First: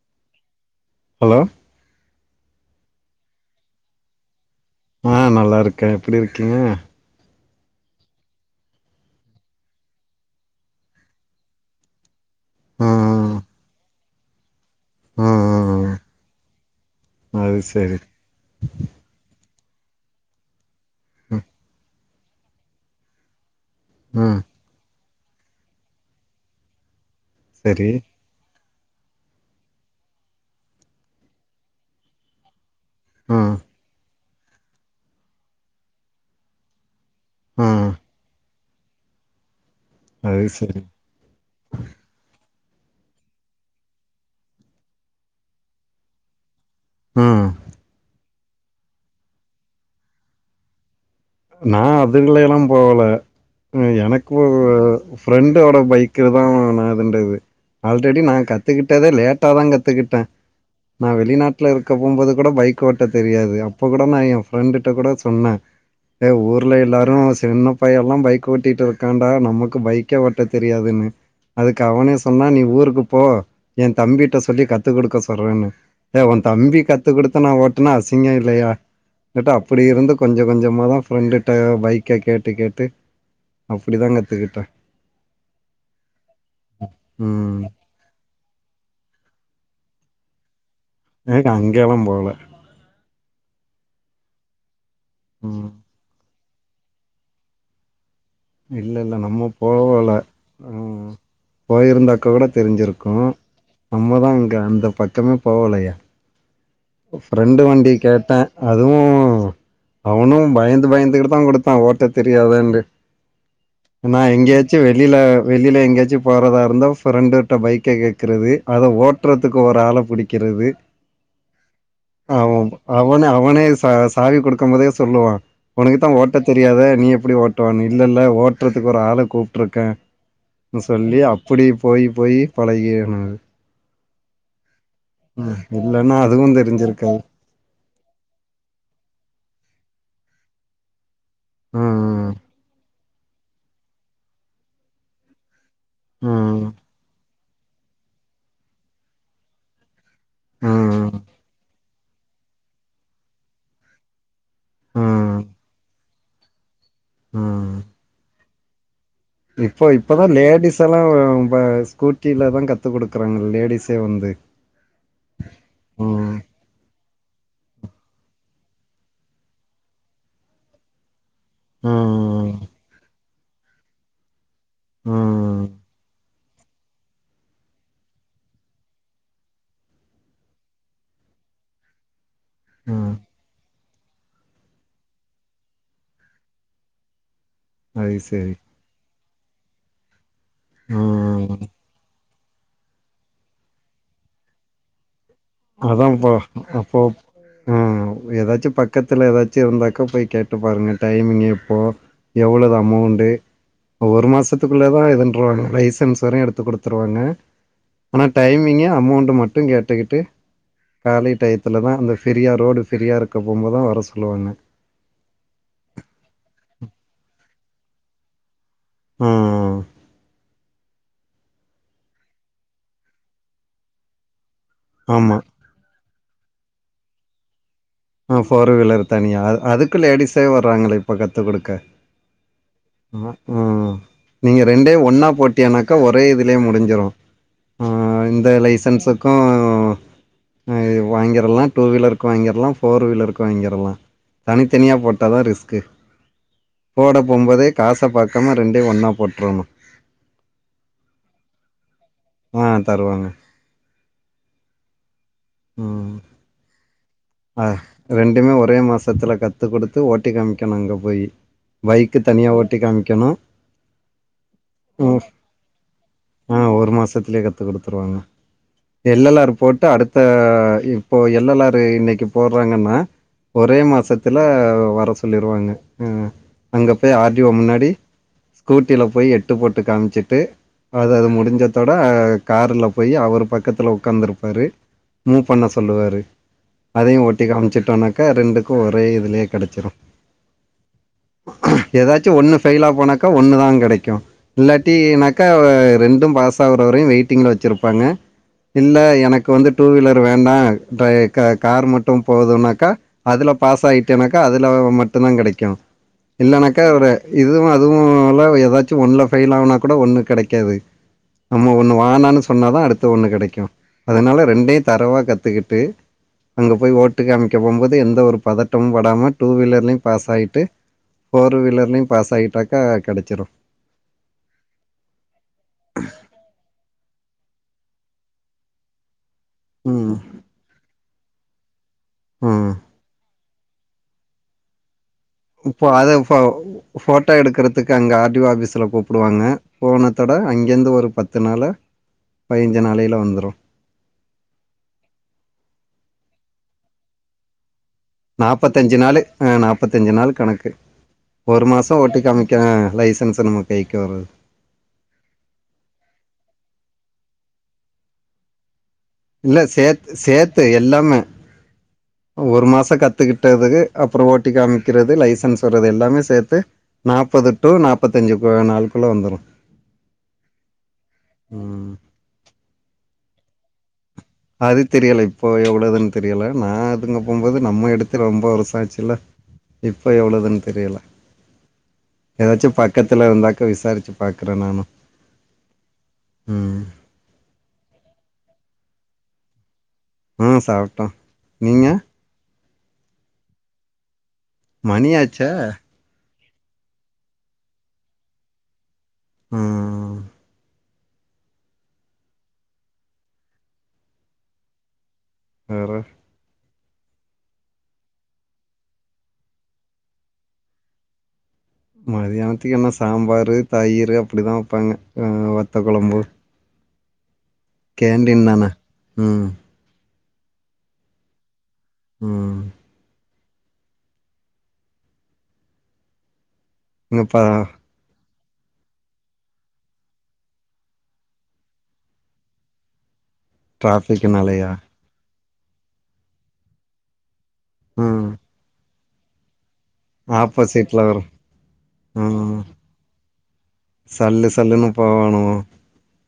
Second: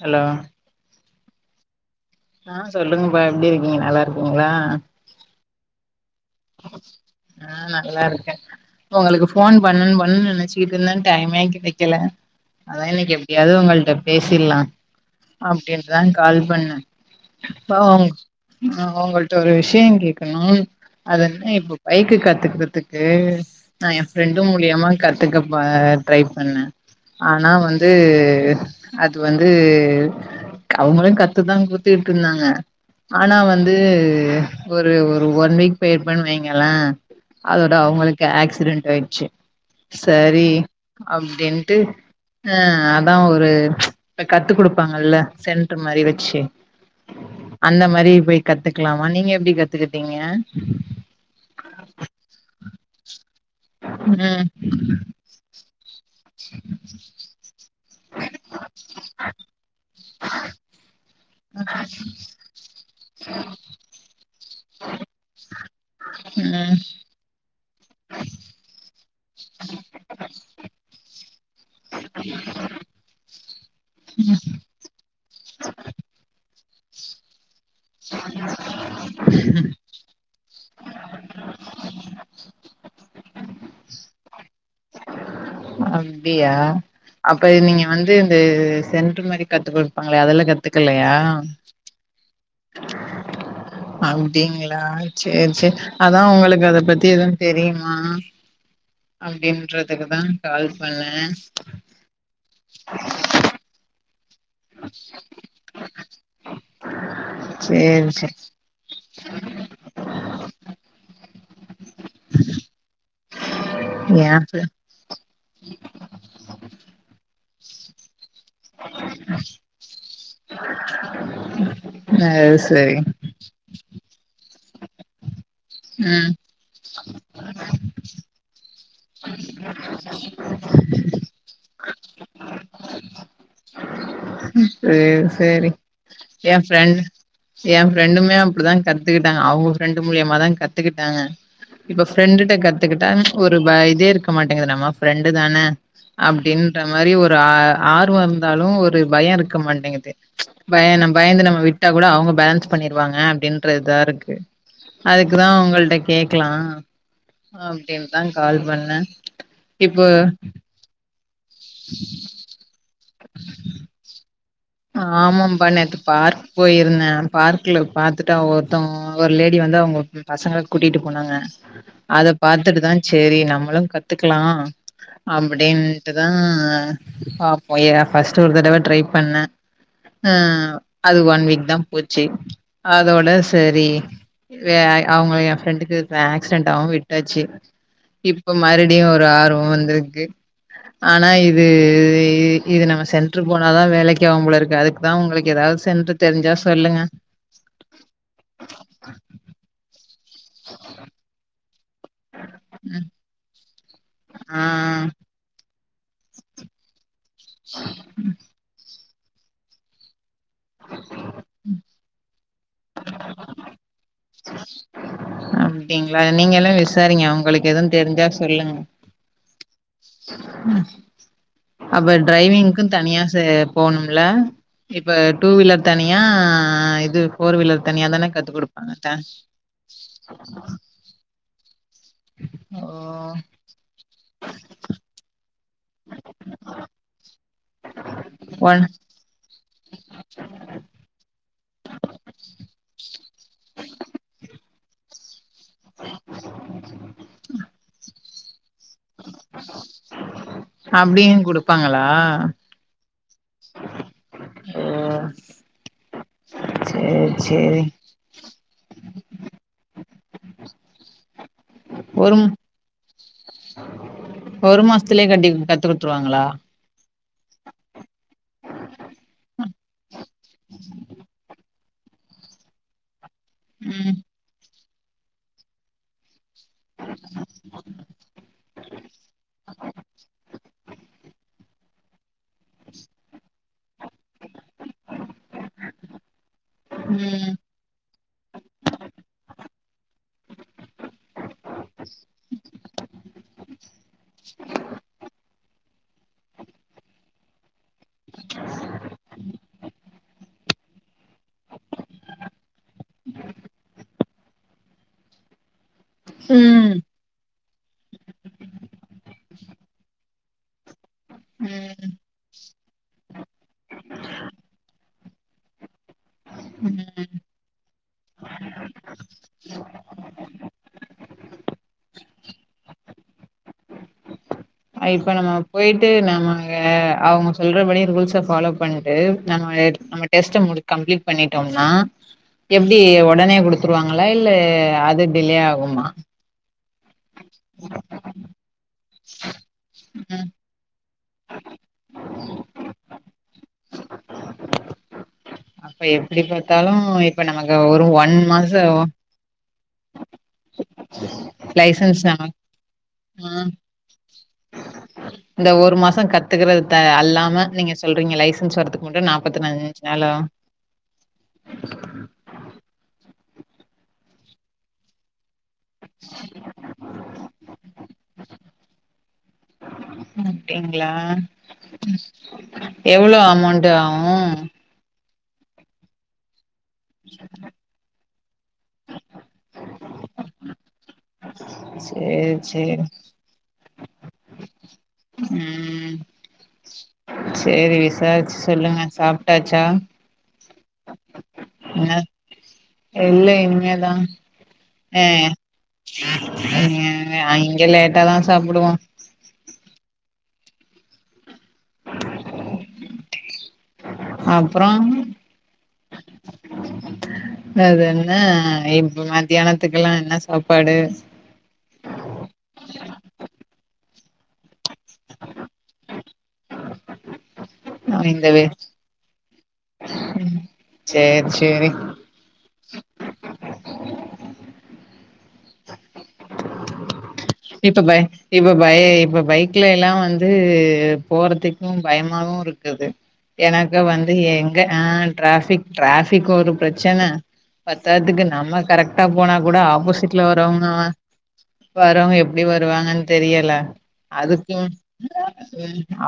Hello hello ஆ சொல்லங்கப்பா எப்டி இருக்கீங்க நல்லா இருக்கீங்ளா ஆ நல்லா இருக்கே எப்டி இருக்கீங்க ஆ நல்லா இருக்கே. உங்களுக்கு ஃபோன் பண்ணனு பண்ணனுன்னு நனச்சிட்டு இருந்தே டைமே கெடைக்கல. அதா ஆ இன்னிக்கி ஆ எப்டியாச்சி உங்கள்ட பேசீல்லா ஆ ஆ அப்டின்டுதா கால் பண்ண. அது பா சரி உங் உங்கள்ட ஒரு விஷயோ கேக்கணும் அது ம் என்ன இப்ப பைக்கு கத்துக்கறதுக்கு நா எயா ம் ஃப்ரெண்டு மு மூலியமா கத்துக்க ப ட்ரை பண்ண. ஆனா சரி வந்து அது வந்து அவுங்களு கத்துதா குத்துட்டு இருந்தாங்க. ஆனா ஆ வந்து ஒரு ஒரு ஒன் வீக் போயிருப்பேன்னு வெங்கலே. ஆ அதோட அவுங்களுக்கு ஆக்சிடென்ட் ஆயிடுச்சி சரி அப்டின்ட்டு ஆ அதா ஒரு இப்ப கத்து குடுப்பாங்கல்ல சென்டர் மாரி வெச்சி ம் அந்த மாரி போயி கத்துக்கலாமா நீங்க எப்டி கத்துக்கிட்டீங்க. நா அதுங்கல எல்லா போகல. எனக்கு ம் ஒரு ஃப்ரெண்டோட பைக் பைக்குலதா நடுந்தது. ஆல்ரெடி நா கத்துக்கிட்டதே லேட்டா தா கத்துக் கிட்ட நா வெளிநாட்ல இருக்க போம்போது கூட பைக் ஓட்ட தெரியாது. அப்ப கூடோ நா ஏயா ஃப்ரெண்டுட்ட கூடோ சொன்ன. ஏ ம் ஊர்ல எல்லாரு சின்ன பையல்லா பைக் ஓட்டிட்டு இருக்காண்டா நமக்கு பைக்கே ஓட்ட தெரியாதுன்னுன அதுக்கு அவனே சொன்னா நீ ஊருக்கு போ ஏ தம்பிட்ட சொல்லி கத்து குடுக்க சொல்றன்னு. டே ஊ தம்பி கத்து குடுத்து நா ஓட் னா அசிங்கோ இல்லையா கேட்டா அப்புடி இருந்து கொஞ்ச கொஞ்சமா தா ஃப்ரெண்டுட்ட பைக்க கேட்டு கேட்டு அப்டிதா கத்துக்கிட்ட. அப்டியா அப்ப ம் நீங்க வந்து இந்த சென்டர் மாரி கத்து குடுப்பாங்ளே அதுல கத் கத்துகலையா நேக்கு அங்கெல்லா போகல அப்டிங்ளா சேர் ம் சேரி அதா உங்களுக்கு அத பத்தி எதும் தெரியுமா இல்ல இல்ல நம்ம போவல அப்டின்றதுக்குதா கால் பண்ணே ம் போயிருந்தாக்க கூட தெருஞ்சிருக்கு. நம்மதா இங்க அந்த பக்கமே போவலயே. ஒ ஃப்ரெண்டு வண்டி சேரி கேட்ட சேரி அதுவு அவனு பயந்து பயந்துகிட்டு தா குடுத்தா ஓட்ட தெரியாதுன்டு நா ஏ ஃப்ரெ எங்யாச்சு வெ வெளில வெளில எங்யாச்சி போறதா இருந்தா ஃப்ரெண்டுட்ட பைக்க கேக்குறது அத ஓட் ஓட்றத்துக்கு ஒரு ஆள புடிக்கிறது ஆ அது சரி அவனே அவனே ச சாவி குடுக்கும்போதே சொல்லுவா ஒனக்கு தா ம் ஓட்டத் தெரியாதே நீ எப்டி ஓட்டுவன்னு இல்ல இல்ல ஓட் றதுக்கு ஒரு ஆள கூப்ட்ருக்கே ன்னு சொல்லி அப்டி போய் போய் பழகிய நானு சேர் ம் சேரி இல்லன்னா அதுவு ஏ ஃப்ரெண்ட் தெரிஞ்சிருக்காது ஏ ஃப்ரெண்டுமே அப்டிதா கத்துக்கிட்டாங்க அவுங்க ஃப்ரெண்டு மூலியமாதா கத்துக்கிட்டாங்க இப்ப ம் ஃப்ரெண்டுட்ட கத்துக்கிட்டா ஒரு ப இதே இருக்க மாட்டேங்கிது நம்ம ஃப்ரெண்டு தான ம் அப்டின்ற மாரி ஒரு ஆ ஆர்வோ இருந்தாலு ஒரு பயோ இருக்க மாட்டேங்குது பயன்னா ம் பயந்து நம்ம விட்டா கூட அவுங்க பேலன்ஸ் பண்ணீருவாங்க அப்டின்ற இதா இருக்கு ம் அதுக்குதா உங்கள்ட கேக்கலா அப்டின் இப்ப இப்பதா லேடிஸ் எல்லா ப ஸ்கூ ட்டீல தா கத்துக் குடுக்குறாங்க லேடிஸே வந்து ஆமம்பா நேத்து ம் பார்க் போயிருந்தே பார்க்ல பாத்துட்டு அவ ஒருத்தவோ ஒரு லேடி வந்து அவுங்க பசங்கள கூட்டிட்டு போனாங்க அத ம் பாத்துட்டு தா சேரி நம்மளு கத்துக்கலா ம் அப்டின்ட்டுதா பாப்போ ஏ ஃபஸ்ட்டு ஒரு தடவ ட்ரை பண்ணே ஆ அது ஒன் வீக் தா போச்சி ம் அதோட சரி வே அவங்க ஏ ஃப்ரெண்டுக்கு ஆக்சிடென்ட் ஆகவு விட்டாச்சி அது இப்ப சரி மறு படியு ஒரு ஆர்வோ வந்துருக்கு ஆனா ம் இது இது நம்ம சென்ட்ர் போனாதா வேலைக்கி ஆகும்போல இருக்கு அதுக்குதா உங்களுக்கு ஏதாவது சென்ட்ர் தெரிஞ்சா சொல்லுங்க ஆ ஏதாச்சு பக்கத்துல ஏதாச்சு இருந்தாக்கா போய் கேட்டு பாருங்க டைமிங் எப்போ எவ்வளவு ம் அமௌண்டு ஒரு ஆ மாசத்துக்குள்ளதா இதுன்றாங்க லைசன்ஸ் வரையு எடுத்து குடுத்துருவாங்க ஆனா டைமிங் அமௌண்ட் மட்டு கேட்டுகிட்டு காலை டயத்துலதா இந்த ஃபிரியா ரோடு ஃபிரியா இருக்க போம்போது தா வர சொல்லுவாங்க அப்டிங்களா நீங்களு விசாரீங்க உங்களுக்கு எதுவு தெரிஞ்சா சொல்லுங்க ம் [inaudible] ம் அப்ப டிரைவிங்க்கு தனியா சே போனும்ல இப்ப ஆமா டூ வீலர் தனியா இது ஃபோர் வீலர் தனியா தான ஆ கத்து ஃபோர் குடுப்பாங்க வீலர் த தனியா ஆ அதுக்கு லேடிஸே வர்றாங்களே இப்ப கத்து குடுக்க ஓ ம் ம் நீங்க ரெண்டயு ஒன்னா போட் டிங்னாக்க ஒரே இதுலயே முடிஞ்சிரு ம் இந்த ஒன் லைசன்ஸ ம் இது வாங்கிறலா ஆ டூ வீலருக்கு வாங்கிறலா ஃபோர் வீலருக்கு வாங்கிறலா தனித்தனியா போட்டதா ரிஸ் க் போடப்போம்போதே காச பாக்காம ரெண்டையு ஒன்னா போட்டுரனு அப்டியு குடுப்பாங்களா ஆ தருவாங்க ம் ஓ சேரி ஆ சேரி ரெண்டுமே ஒரே மாசத்துல கத்து குடுத்து ஓட்டி காமிக்கணு அங்க போய் பைக்கு ஒரு தனியா ஓட்டி காமிக்கணு ஒரு ம் மாசத்துலயே கட்டி கத்து குடுத்துருவாங்களா ஆ ஒரு மாசத்துலயே கத் து குடுத்துருவாங்க எல் எல் லார் போட்டு அடுத்த இப்போ எல் எல் லாறு இன்னக் கி போடுறாங்கன்னா ஒரே ம் மாசத்துல வர சொல்லிருவாங்க ம் அங்க போய் ஆர் டி வோ முன்னாடி ஸ்கூட்டில போய் எட்டு போட்டு காமிச்சிட்டு அது அது முடிஞ்சதோட காருல போய் அவரு பக்கத்துல உக்காந்துருப்பாரு மூவ் பண்ண சொல்லுவாரு அதையு ஒட்டி ம் காமிச்சிட்டோனாக்கா ரெண்டுக்கு ஒரே இதுலயே கிடச்சிரு ஏதாச்சு ஒண்ணு ஃபெயிலா போனாக்கா ஒண்ணுதா கிடைக்கு இல்லாட்டினாக்கா ரெண்டும் பாஸாகுறவரையு வெயிட்டிங்ல வச்சிருப் பாங்க இல்ல எனக்கு வந்து டூ வீலர் வேண்டா டிரை கா கார் மட்டு போதுனாக்கா அதுல பாஸ் ஆகிட்டேனாக்கா அதுல மட்டும்தா கிடைக்கு இல்லனாக்கா ம் ஒரு இதுவு அதுவு ல ஏதாச்சு ஒண்ணுல ஃபெயில் ஆனா கூட ஒண்ணு கிடைக்காது நம்ம ஒண்ணு ம் வானான்னு சொன்னாதா அடுத்த ஒண்ணு கிடைக்கு அதனால ரெண்டையு தரவா கத்துக்கிட்டு அங்க போய் ஓட்டு ம் காமிக்க போம்போது எந்த ஒரு பதட்டமு பாடாம டூ வீலர்லயும் பாஸ் ஆயிட்டு ஃபோர் வீலர்லேயு பாஸ் ஆயிட்டாக்கா கிடைச்சிரு அ இப்ப நம்ம போயிட்டு நம்ம அங்க அவங்க சொல்றபடி ரூல்ஸ ஃபாலோ பண் எ நம்ம ம். நம்ம டெஸ்ட கம்ப்லிட் பண்ணிட்டோம்னா ம் டி உடனே குடுத்துருவாங்களா இல்ல அது டிலே இப்போ ஆகுமா அத ஃபோ ஃபோட்டோ எடுக்கறதுக்கு அங்க ஆர்டிஓ ஆபீஸ்ல கூப் புடுவாங்க போனதோட ம் அங்கேருந்து ஒரு பத்து நாள பதிஞ்சு நாளைல வந்துரு அப்ப எப்படி பாத்தாலு இப்ப நமக்கு ஒரு ஒ நாப்பத்தஞ்சு நாளு நாப்பத்தஞ்சு நாள் கணக் கு ஒரு மாச ஓட்டி லைசன்ஸ் நமக் காமிக்க லைசன்ஸ் நம்ம ம் கைக்கு வரது இந்த ஒரு மாச கத்துக்கறது த அல்லாம நீங்க சொல்றீங்க லைசன்ஸ் வர்றது இல்ல சேத்து சேத்து எல்லாமே ஒரு மாச கத்துக்கிட்டதுக்கு அப்புற ஓட்டி காமிக்கிறது லைசன்ஸ் தர்றது எல்லாமே சேத்து நாப்பது டு நாப்பத்தஞ்சி கு நாளுக்குள்ள வந்துரு அப்படிங்ளா ம் எவ்ளோ அமௌண்ட ஆவு அது தெரியல இப்போ எவ்வளவுதுனு தெரியல நா அதுங்க போகும்போது நம்ம எடுத்து து ரொம்ப வருஷ ஆச்சில்ல இப்ப எவ்வளவுதுன்னு தெரியல சேரி ஏதாச்சி சேரி பக்கத்துல இருந்தாக்க விசாரிச்சி பாக்குறே நானு ம் சேரி விசாரிச்சி சொல்லுங்க சாப்ட்டாச்சா ம் சாப்ட்டோம் நீங்க ன இல்ல இனிமேதா மணியாச்சா அங்க லேட்டாதா சாப்டுவோ ம் அப்றோ வேற வேற என்ன இப்ப மத்தியானத்துக்கெல்லா என்ன சாப்பாடு மதியானத்துக்கு என்ன சாம்பார் தயிர் அப்படிதா வப்பாங்க வத்த குழம்பு கேண்டீன் இந்த வே தான ம் சேரி சேரி ம் முப்பதா இப்ப பய இப்ப பய இப்ப பைக்ல எல்லா வந்து போறதுக்கும் பயமாவு இருக்குது எனக்க வந்து டிராஃபிக்னாலயா எங்க ஆ ட்ராபிக் ட்ராபிக் ஒரு பிரச்சன ம் பத்தாதுக்கு நம்ம கரெக்ட் டா போனா கூட ஆப்போசிட்ல வரவங்க ஆப்போசிட்டில் வரும் வரவங்க எப் ம் டி வருவாங்கனு தெரியல சல்லு அதுக்கும் சல்லுன்னு போகணும்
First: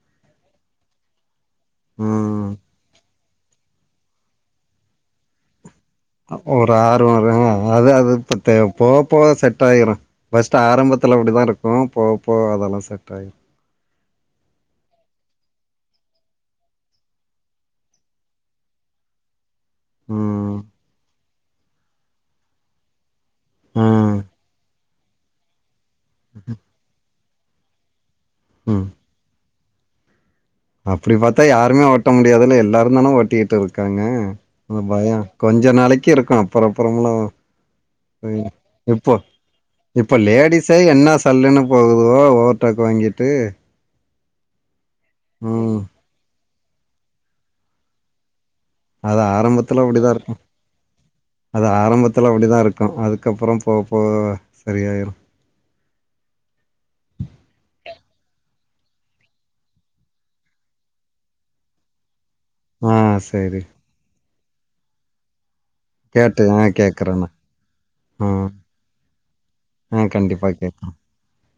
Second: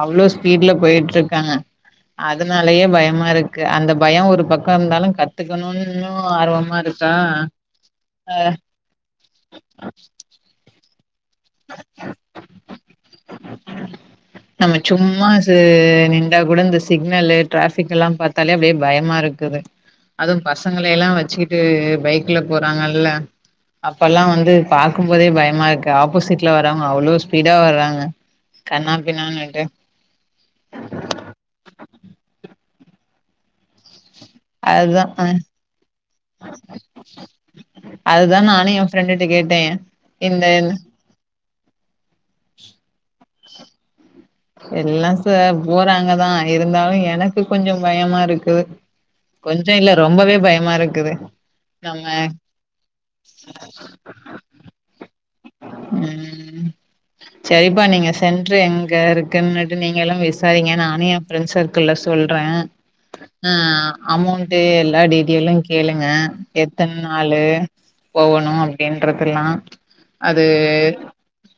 அவ்ளோ ஸ்பீட்ல போய்ட்டிருக்காங்க ம் அதனாலயே பயமா இருக்கு அந்த பயோ ஒரு பக்கோ இருந்தாலு கத் கத்துக்கணுனு இன்னு ஒரு ஆர்வமா இருக்கா போவ போவ செட் ஆயிரு ஃபர்ஸ்ட் ஆரம்பத்தல அப்டி தா இருக்கு போவ போவ அதெல்லா செட் ஆயிரு நம்ம சும்மா ச நின்டா கூட இந்த சிக்னல்லு ட்ராஃபிக் எல்லா பாத்தாலே அப்டியே பயமா இருக்குது அதுவு ம் பசங்களை எல்லா வச்சிட்டு பைக்ல போறாங்கல்ல ஆ அப்பலா வந்து பாக்கும்போதே பயமா இருக்கு ஆப்போசிட்ல வரவங்க அவ்ளோ ஸ்பீடா வராங்க ம் கண்ணா பின்னான்ட்டு அப்டி பாத்தா யாருமே ஓட்ட முடியாதுல்ல எல்லாரு தானே ஓட்டிட்டு இருக்காங்க அதுதா பயோ அ கொஞ்ச நாளைக் இருக்கு அப்புற அப்புறம்லா அதுதா நானு எ இப்போ ஃப்ரெண்டுட்ட கேட்டே இப்ப இந்த லேடிஸே என்ன சல்லுன்னு போவுதுகோ ஓவர்டேக் வாங்கிட்டு இல்ல சார் ம் போறாங்கதா இருந்தாலு எனக்கு கொஞ்ச பயமா இருக்குது அது கொஞ்ச ஆரம்பத்துல இல்ல அப்டிதா இருக்கு ரொம்பவே பயமா இருக்குது அது நம்ம ஆரம்பத்தல அப்டி தா இருக்கு அதுக்கப்புறோ போவ போவ சரியாயிரு ம் சரிப்பா நீங்க சென்டர் எங்க இருக் இருக்கன்ட்டு நீங்க எல்லா விசாரீங்க நானு எ ஃப்ரெண்ட்ஸ் சர்க்கிள்ள சொல்றே ஆ ஆ சரி அமௌண்ட் எல்லா டீட்டெயலு கேளுங்க கேட்டு ஆ எத்தன கேக்குறேண்ணா நாளு ஆ போவணு அப்படின்றதுல்லா ஆ கண்டிப்பா கேக்றே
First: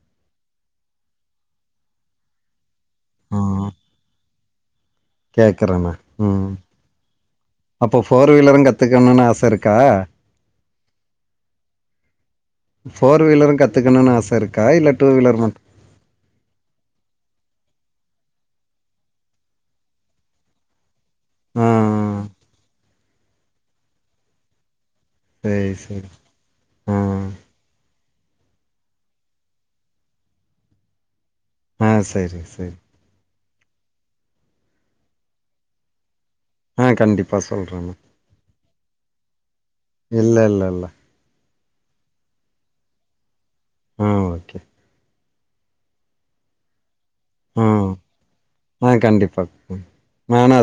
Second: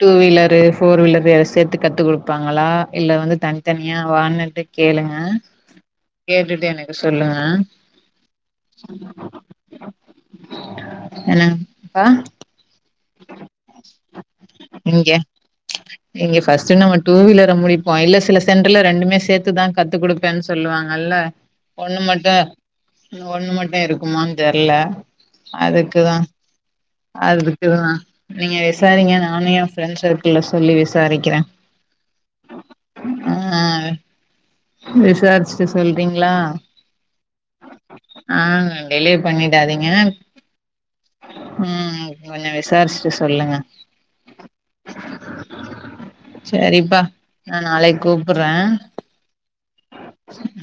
டூ வீலரு ஃபோர் வீலர் எலா சேத்து கத்து குடுப்பாங் களா இல்ல வந்து ஆ தனித்தனியா வோனர்ட கேளுங்க ஆ கேக்குறேண்ணா ம் கேட்டுட்டு எனக்கு சொல்லுங்க அப்போ ஃபோர் வீலரு கத்துக்கணுன்னு ஆச இருக்கா என்னங்ப்பா ஃபோர் வீலர் கத்துக்கணுனு ஆச இருக்கா இல்ல இங்க டூவீலர் மட்டு இங்க ஃபஸ்ட் நம்ம டூ வீலர முடிப்போ இல்ல சிலசென்டர்லே ரெண்டுமே சேத்துதா கத்து கொடுப் ப்பன்னு சொல்லுவாங்கல்ல ஆ ஒண்ணு மட்டு ஒண்ணு மட்டு இருக்குமானு தெர்லே சரி சரி அதுக்குதா ஆ அது [unintelligible] நீங்க விசாரிங்க நானு எ ஃப்ரெண்ட்ஸ் சர்க்கிள்லசொல்லி விசாரிக்கிறே ஆ சேரிங் சேரிங் ஆ விசாரிச்சுட்டு சொல்றீங்களா ஆ கண்டிப்பா சொல்றேண்ணா ஆ டிலே பண்ணிடாதீங்க இல்ல இல்ல இல்ல மம் கொஞ்ச விசாரிச்சுட்டு சொல்லுங்க ம் ஓகே செரிப்பா நா ஆ நாளைக் கூப்புறே ஆ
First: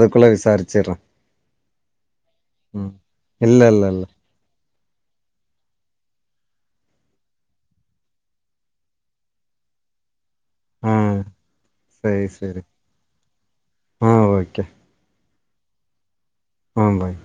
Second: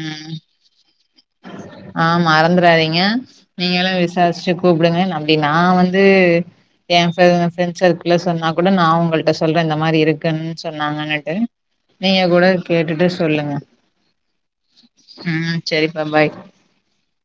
ம் வச்சர்றே ஆ மறந்துறாதீங்க இல்ல இல்ல நீங்கலே இல்ல விச சாரிச்ட்டு கூப்டுங்க அப்டி நா வந்து ஏ ஃப்ரெண் பிரண்ட்ஸ் சர்க்கிள்ல்ல சொன்னா கூட நா உங்கள்ட சொல்ரே இந்த மாரி இருக்குன் ஆ சொன்னாங்கன்னுட்டு நீங்க சரி கூட சரி கேட்டுட்டு சொல்லுங்க ஆ ஓகே ம் சரிப்பா பாய் ம் பாய்